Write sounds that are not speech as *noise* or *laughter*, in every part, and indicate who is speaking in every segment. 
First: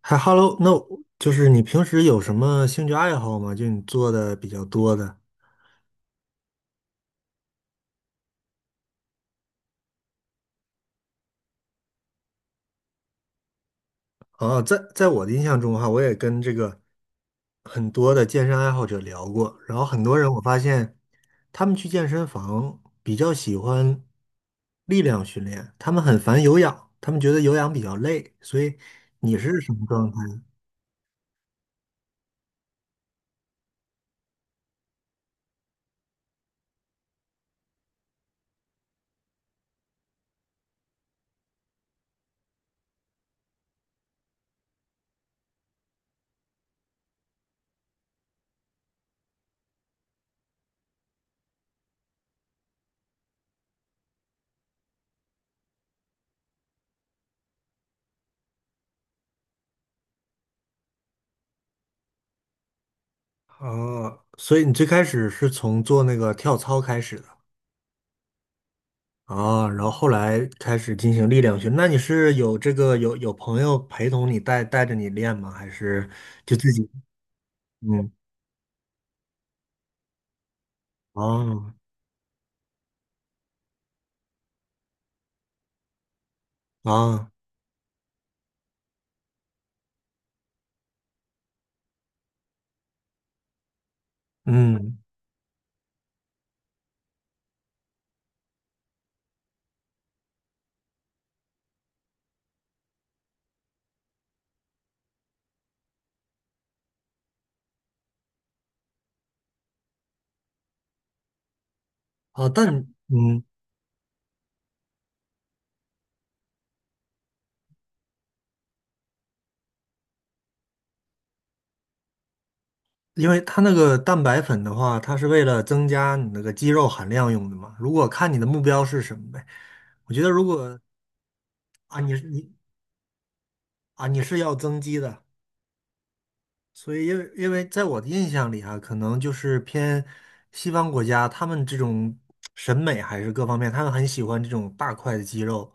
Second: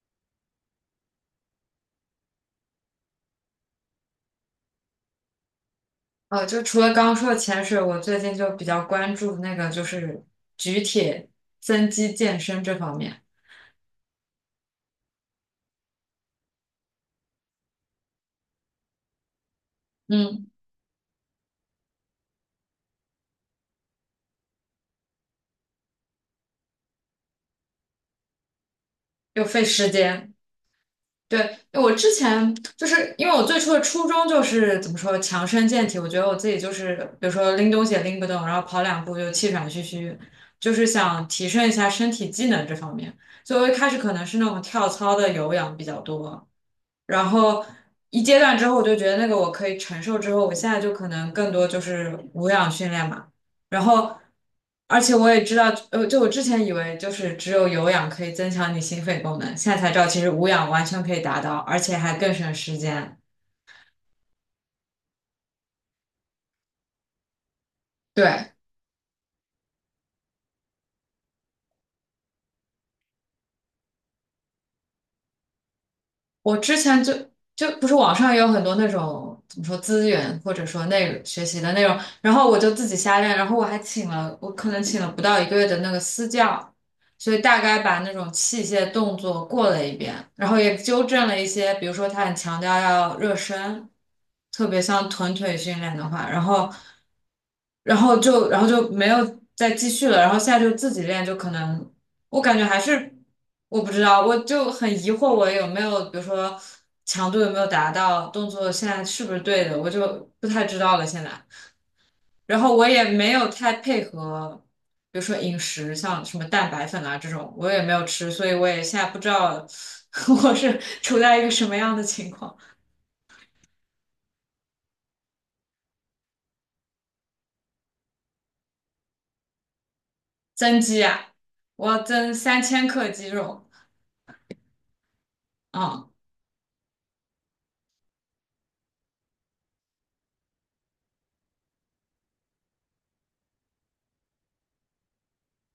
Speaker 1: 还 Hello,那我就是你平时有什么兴趣爱好吗？就你做的比较多的。
Speaker 2: 就除了刚刚说的潜水，我最近就比较关注那个就是举铁、增肌健身这方面。
Speaker 1: 哦，在我的印象中哈，我也跟这个很多的健身爱好者聊过，然后很多人我
Speaker 2: 嗯，
Speaker 1: 发现他们去健身房比较喜欢力量训练，他们很烦有氧，他们觉得有氧比较累，所以你
Speaker 2: 又
Speaker 1: 是
Speaker 2: 费
Speaker 1: 什么
Speaker 2: 时
Speaker 1: 状态？
Speaker 2: 间。对，我之前就是因为我最初的初衷就是怎么说强身健体，我觉得我自己就是比如说拎东西也拎不动，然后跑两步就气喘吁吁，就是想提升一下身体机能这方面。所以我一开始可能是那种跳操的有氧比较多，然后一阶段之后，我就觉得那个我可以承受，之后我现在就可能更多就是无氧训练嘛。然后，而且我也知道，就我之前以为就是只有有氧可以增强你心肺功能，现在才知道其实无氧完全可以达到，而且还更省时间。
Speaker 1: 哦，所以你最开始是从做那个跳操开始的。
Speaker 2: 对，
Speaker 1: 啊，然后后来开始进行力量训。那你是有这个有有朋友陪同你带着你练吗？还是就
Speaker 2: 我
Speaker 1: 自
Speaker 2: 之
Speaker 1: 己？
Speaker 2: 前就不是
Speaker 1: 嗯。
Speaker 2: 网上也有很多那种怎么说资源或者说内容学习的
Speaker 1: 啊。
Speaker 2: 内容，然后我就自己瞎练，然后我还请了我可能请了不到1个月的那个私教，
Speaker 1: 啊。
Speaker 2: 所以大概把那种器械动作过了一遍，然后也纠正了一些，比如说他很强调要热身，特别
Speaker 1: 嗯。
Speaker 2: 像臀腿训练的话，然后然后就然后就没有再继续了，然后现在就自己练，就可能。我感觉还是我不知道，我就很疑惑，我有没有比如说强度有没有达到，动作现在是不是对的，我就不太知道了现在。
Speaker 1: 哦，
Speaker 2: 然后
Speaker 1: 但
Speaker 2: 我也没
Speaker 1: 嗯，
Speaker 2: 有太配合，比如说饮食，像什么蛋白粉啊这种，我也没有吃，所以我也现在不知道 *laughs* 我是处在一个什么样的情况。
Speaker 1: 因为它那个蛋白粉的话，它是为了增加你那个肌肉含量用的嘛。如果看你的目标是什么呗，我觉得如果
Speaker 2: 增肌啊，我
Speaker 1: 啊，
Speaker 2: 要
Speaker 1: 你是
Speaker 2: 增
Speaker 1: 你
Speaker 2: 三千克肌肉，
Speaker 1: 啊，你是要增肌的，
Speaker 2: 啊，
Speaker 1: 所以，因为在我的印象里啊，可能就是偏西方国家，他们这种审美还是各方面，他们很喜欢这种大块的肌肉。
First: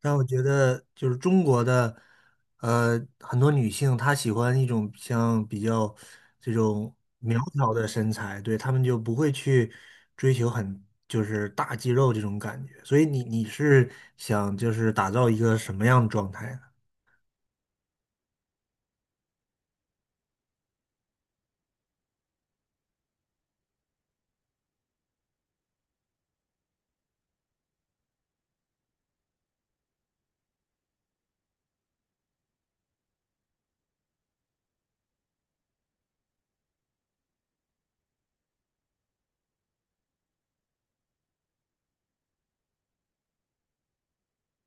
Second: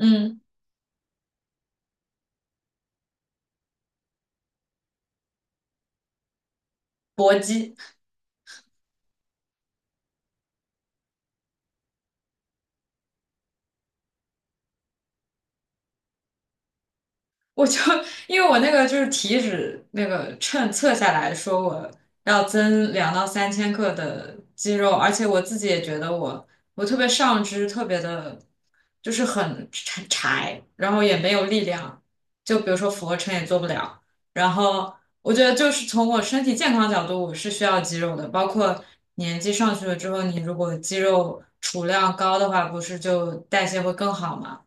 Speaker 1: 但我觉得，就是中国的，很多女性她喜欢一种像比较这种
Speaker 2: 搏
Speaker 1: 苗条
Speaker 2: 击。
Speaker 1: 的身材，对，她们就不会去追求很就是大肌肉这种感觉。所以你是想就是打造一个什么样的状态呢？
Speaker 2: 我就因为我那个就是体脂那个秤测下来说我要增2到3千克的肌肉，而且我自己也觉得我特别上肢特别的，就是很柴，然后也没有力量，就比如说俯卧撑也做不了。然后我觉得就是从我身体健康角度，我是需要肌肉的，包括年纪上去了之后，你如果肌肉储量高的话，不是就代谢会更好嘛？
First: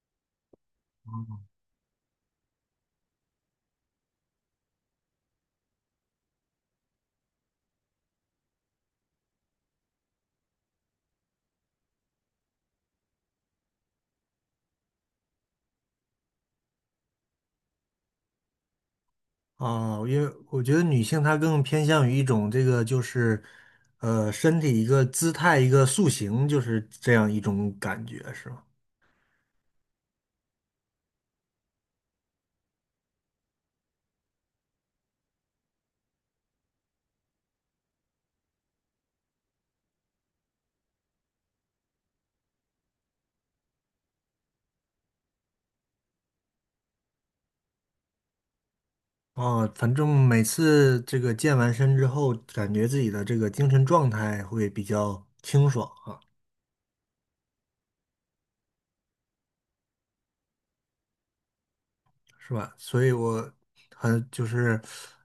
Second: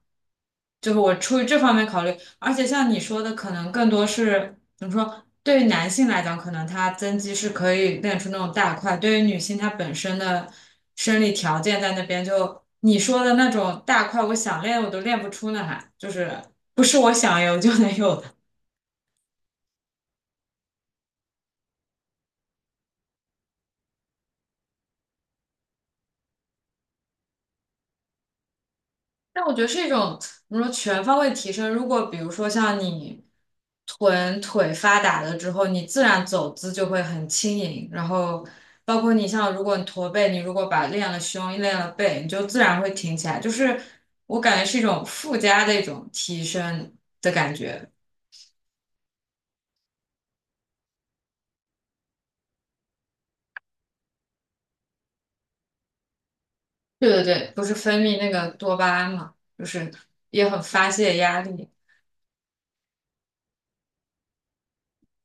Speaker 2: 就是我出于这方面考虑，而且像你说的，可能更多是怎么说？对于男性来讲，可能他增肌是可以练出那种大块；对于女性，她本身的生理条件在那边，就你说的那种大块，我想练我都练不出呢，还就是不是我想有就能有。
Speaker 1: 啊，因为我觉得女性她更偏向于一种这个就是，身体一个姿态一个塑形，就是这样一种感觉，是吗？
Speaker 2: 但我觉得是一种怎么说全方位提升。如果比如说像你臀腿发达了之后，你自然走姿就会很轻盈，然后包括你像如果你驼背，你如果把练了胸、练了背，你就自然会挺起来。就是我感觉是一种附加的一种提升的感觉。
Speaker 1: 啊，反正每次这个健完身之后，感觉自己的这个精神状态会比较清爽啊。
Speaker 2: 对对对，不是分泌那个多巴胺嘛，就是也很发泄压力。
Speaker 1: 是吧？所以我很就是，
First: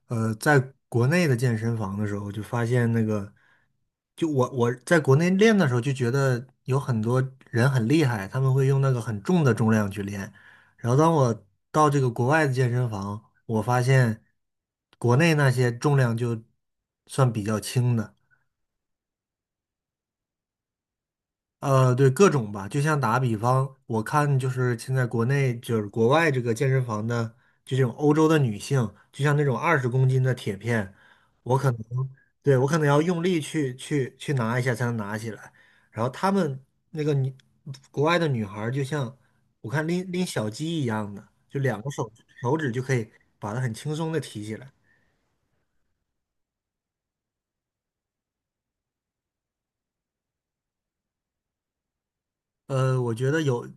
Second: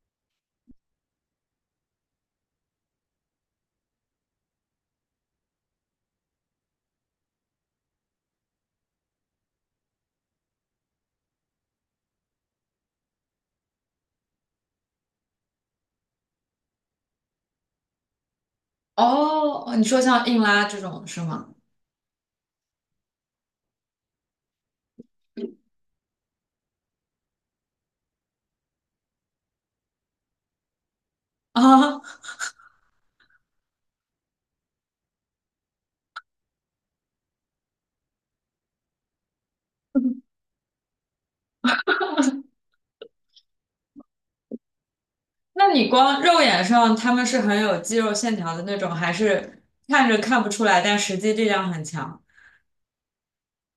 Speaker 1: 在国内的健身房的时候，就发现那个，就我在国内练的时候，就觉得有很多人很厉害，他们会用那个很重的重量去练。然后当我到这个国外的健身房，我发现国内那些重量就算比较轻的。
Speaker 2: 哦，你说像硬拉这种是吗？
Speaker 1: 对，各种吧，就像打比方，我看就是现在国内就是国外这个健身房的，就这种欧洲的女性，就像那种20公斤的铁片，我
Speaker 2: *laughs*
Speaker 1: 可能
Speaker 2: 啊。
Speaker 1: 对我可能要用力去拿一下才能拿起来，然后她们那个女国外的女孩儿就像我看拎小鸡一样的，就两个手手指就可以把它很轻松的提起来。
Speaker 2: 那你光肉眼上他们是很有肌肉线条的那种，还是看着看不出来，但实际力量很强？
Speaker 1: 呃，我觉得有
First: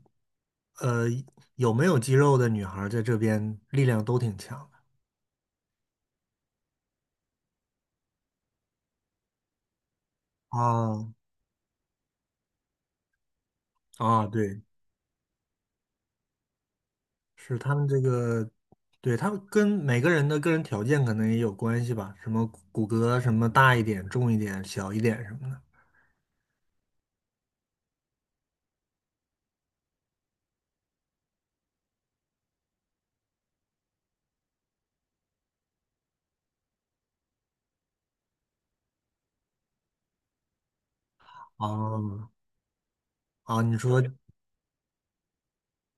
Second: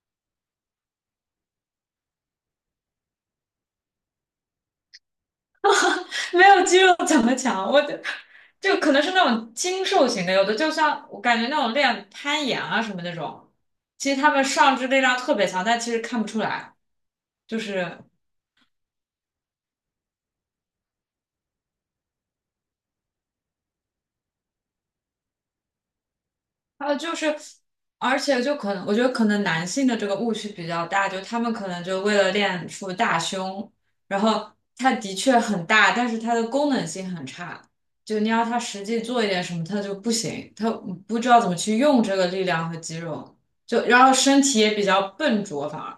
Speaker 1: 呃有没有肌肉的女孩儿在这边力量都挺强的。
Speaker 2: *laughs* 没有肌肉怎么强？我就可能是那种精瘦型的，有的就像
Speaker 1: 啊。
Speaker 2: 我感觉那种练攀岩啊什么那种，其实
Speaker 1: 啊，
Speaker 2: 他们
Speaker 1: 对，
Speaker 2: 上肢力量特别强，但其实看不出来，
Speaker 1: 是
Speaker 2: 就
Speaker 1: 他们
Speaker 2: 是
Speaker 1: 这个，对，他们跟每个人的个人条件可能也有关系吧，什么骨骼什么大一点、重一点、小一点什么的。
Speaker 2: 还有就是，而且就可能，我觉得可能男性的这个误区比较大，就他们可能就为了练出大胸，然后它的确很大，但是它的功能性很差，就你要他实际做一点什么，他就不行，他不知道怎么去用这个
Speaker 1: 哦。
Speaker 2: 力量和肌肉，
Speaker 1: 啊，你
Speaker 2: 就
Speaker 1: 说
Speaker 2: 然后身体也比较笨拙，反而。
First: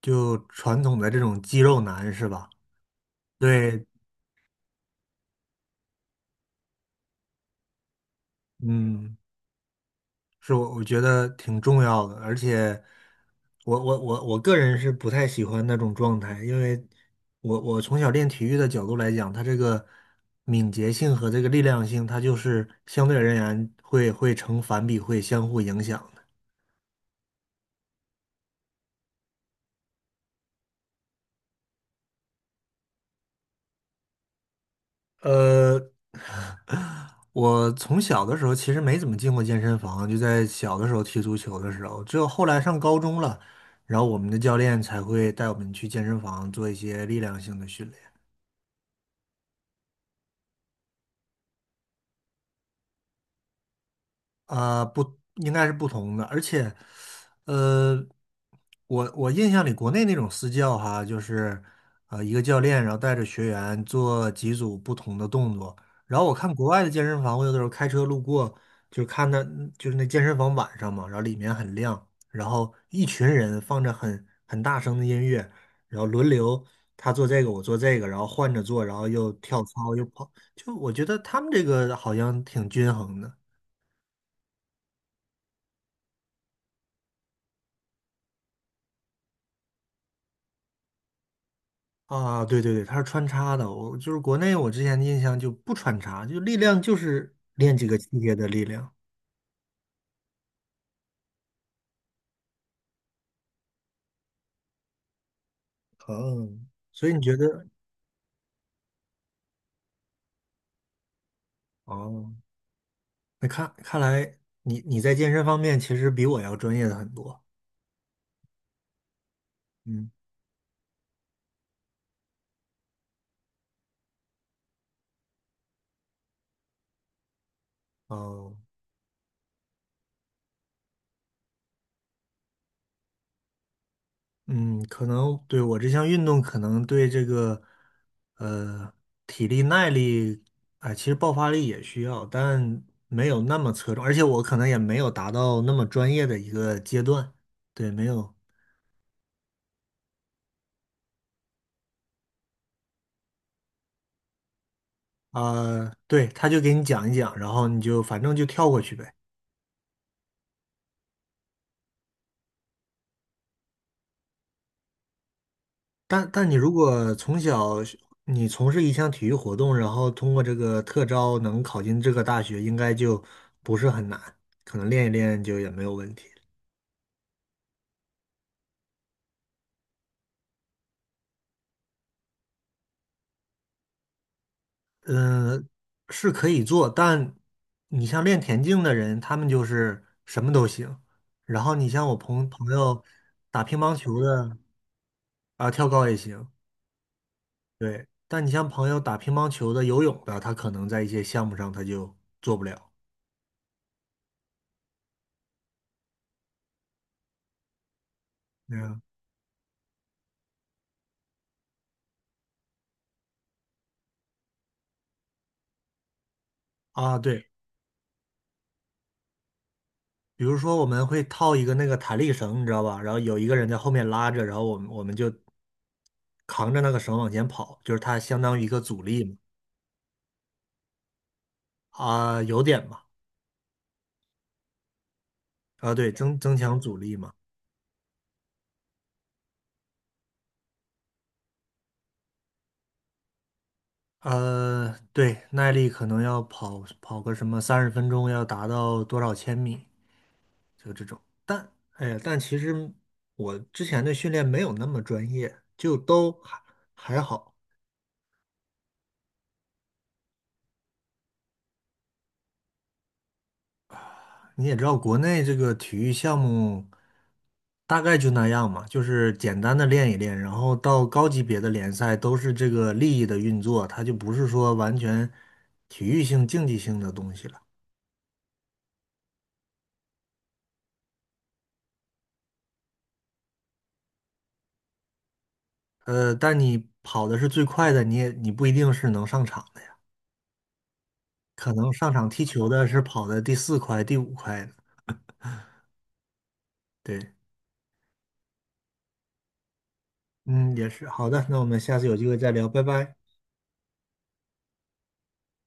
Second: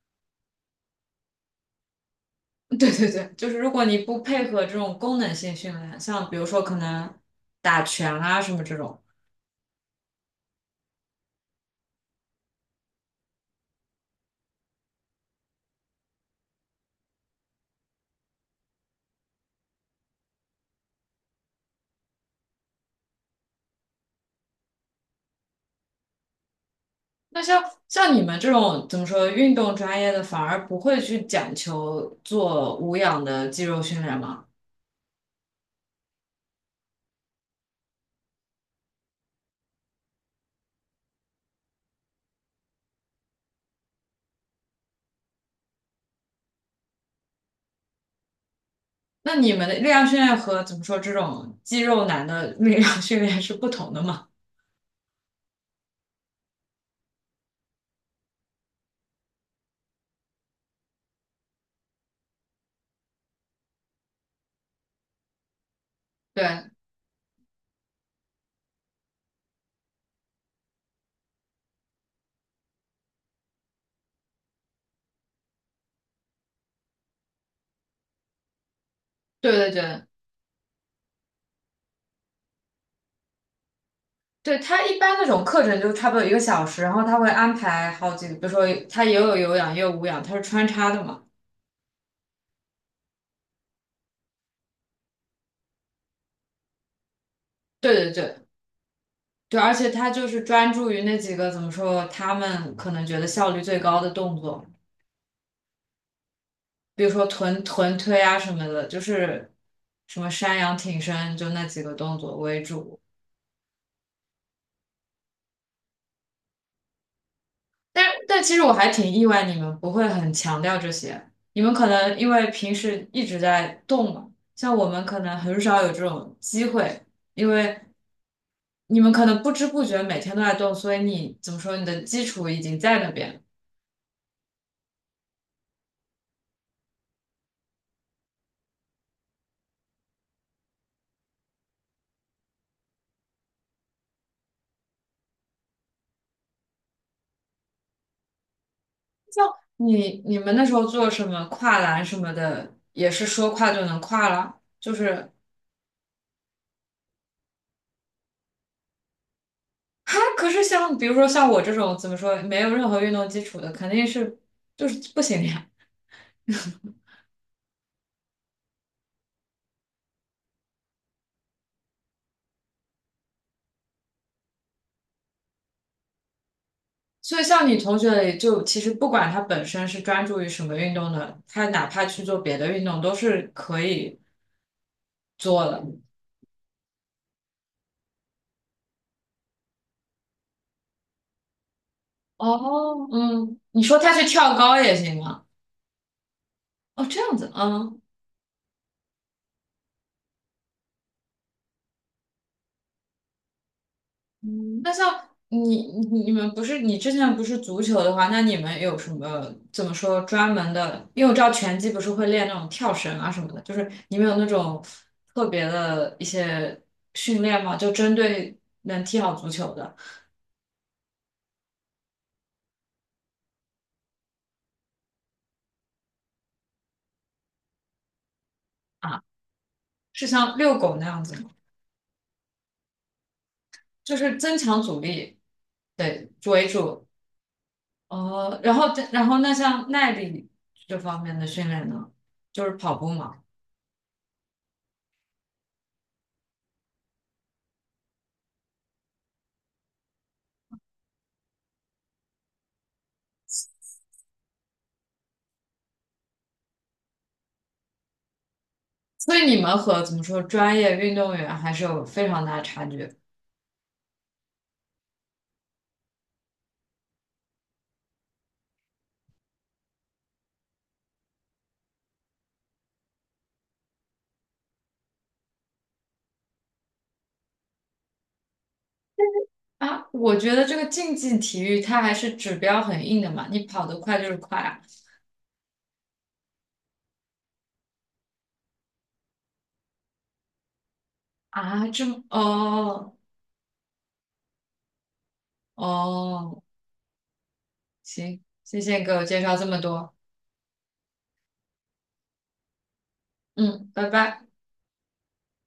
Speaker 1: 就传统的这种肌肉男是吧？
Speaker 2: *laughs* 对对对，就是如
Speaker 1: 对。
Speaker 2: 果你不配合这种功能性训练，像比如说可能打拳啊什么这种。
Speaker 1: 嗯，是我觉得挺重要的，而且我个人是不太喜欢那种状态，因为我从小练体育的角度来讲，它这个敏捷性和这个力量性，它就是相对而言会成反比，会相互影响的。
Speaker 2: 那像像你们这种怎么说运动专业的，反而不会去讲求做无氧的肌肉训练吗？
Speaker 1: 呃，*laughs* 我从小的时候其实没怎么进过健身房，就在小的时候踢足球的时候，只有后来上高中了，然后我们的教练才会带我们去健身房做一些力量性的训练。
Speaker 2: 那你们的力量训练和怎么说这种肌肉男的力量训练是不同的吗？
Speaker 1: 啊，不，应该是不同的，而且，呃，我我印象里国内那种私教哈，就是一个教练，然后带着学员做几组不同的动作，然后我看国
Speaker 2: 对
Speaker 1: 外的健身房，我有的时候开车路过，就看到就是那健身房晚上嘛，然后里面很亮，然后一群人放着很大声的音乐，然后轮流他做这个，我做这个，然后换着做，然后又
Speaker 2: 对
Speaker 1: 跳
Speaker 2: 对
Speaker 1: 操又
Speaker 2: 对
Speaker 1: 跑，就我觉得他们这个好像挺均衡的。
Speaker 2: 对，他一般那种课程就差不多1个小时，然后他会安排好几个，比如说他也有有氧也有无氧，他是穿插的嘛。
Speaker 1: 啊，对对对，它是穿插的。我就是国内，我之前的印象就不穿插，就力量就是练几
Speaker 2: 对
Speaker 1: 个器
Speaker 2: 对
Speaker 1: 械的
Speaker 2: 对
Speaker 1: 力量。
Speaker 2: 对，而且他就是专注于那几个怎么说他们可能觉得效率最高的动作。
Speaker 1: 哦，
Speaker 2: 比
Speaker 1: 所
Speaker 2: 如
Speaker 1: 以你
Speaker 2: 说
Speaker 1: 觉
Speaker 2: 臀
Speaker 1: 得，
Speaker 2: 臀推啊什么的，就是什么山羊挺身，就那几个动
Speaker 1: 哦，
Speaker 2: 作为主。
Speaker 1: 那看看来你你在健身方面其实比我要专业的很多。
Speaker 2: 但其实我还挺意外，你们不会
Speaker 1: 嗯。
Speaker 2: 很强调这些，你们可能因为平时一直在动嘛，像我们可能很少有这种机会，因为
Speaker 1: 哦。
Speaker 2: 你们可能不知不觉每天都在动，所以你怎么说，你的基础已经在那边。
Speaker 1: 嗯，可能对我这项运动，可能对这个呃体力耐力，哎，其实爆发力也需要，但没有那么侧重，而且我可能也没有达到那么专业的一个阶段。对，没有。
Speaker 2: 你们那时候做什么跨栏什么的，也是说跨就能跨了，就是
Speaker 1: 啊、对，他就给你讲一讲，然后你就反正就跳过去呗。
Speaker 2: 哈，可是像比如说像我这种怎么说没有任何运动基础的，肯定是就是不行的呀。
Speaker 1: 但你如果从小是你从事一项体育活动，然后通过这个特招能考进这个大学，应该就不是很难，可能练一练就也没有问题。
Speaker 2: 所以像你同学里，就其实不管他本身是专注于什么运动的，他哪怕去做别的运动都是可以做
Speaker 1: 嗯、
Speaker 2: 的。
Speaker 1: 是可以做，但你像练田径的人，他们就是什么都行。然后你像我朋友
Speaker 2: 哦，嗯，
Speaker 1: 打乒
Speaker 2: 你
Speaker 1: 乓
Speaker 2: 说他
Speaker 1: 球
Speaker 2: 去
Speaker 1: 的
Speaker 2: 跳高也行啊？
Speaker 1: 啊、跳高也行。
Speaker 2: 哦，这样子，嗯。
Speaker 1: 对，但你像朋友打乒乓球的、游泳的，他可能在一些项目上他就做不了。
Speaker 2: 嗯，那像你们不是你之前不是足球的话，那你们有
Speaker 1: 嗯。
Speaker 2: 什么怎么说专门的？因为我知道拳击不是会练那种跳绳啊什么的，就是你们有那种特别的一些
Speaker 1: 啊，
Speaker 2: 训
Speaker 1: 对，
Speaker 2: 练吗？就针对能踢好足球的
Speaker 1: 比如说我们会套一个那个弹力绳，你知道吧？然后有一个人在后面拉着，然后我们就扛着那个绳往前跑，就是它相当于一个阻
Speaker 2: 啊，
Speaker 1: 力嘛。
Speaker 2: 是像遛狗那样子吗？
Speaker 1: 啊，有点吧。
Speaker 2: 就是增强阻力，
Speaker 1: 啊，对，
Speaker 2: 对，
Speaker 1: 增增
Speaker 2: 为
Speaker 1: 强阻
Speaker 2: 主。
Speaker 1: 力嘛。
Speaker 2: 哦，然后那像耐力这方面的训练呢，就是跑步嘛。
Speaker 1: 对，耐力可能要跑跑个什么30分钟，要达到多少千米？就这种。但哎呀，但其实我之前的训练没有那么专业，就都还还好。
Speaker 2: 所以你们和怎么说专业运动员还是有非常大的差距
Speaker 1: 你也知道，国内这个体育项目大概就那样嘛，就是简单的练一练，然后到高级别的联赛都是这个利益的运作，它就不是说完全体育性、竞技性的东西了。
Speaker 2: 啊！我觉得这个竞技体育它还是指标很硬的嘛，你跑得快就是快啊！
Speaker 1: 但你跑的是最快的，你不一定是能上场的呀，可
Speaker 2: 啊，
Speaker 1: 能
Speaker 2: 这
Speaker 1: 上
Speaker 2: 么
Speaker 1: 场踢球的是
Speaker 2: 哦
Speaker 1: 跑的第四快、第五快的，
Speaker 2: 哦，
Speaker 1: 对。
Speaker 2: 行，谢谢你给我介绍这么多，
Speaker 1: 嗯，也是。好的，那我们下次有机会再聊，拜拜。
Speaker 2: 嗯，拜拜。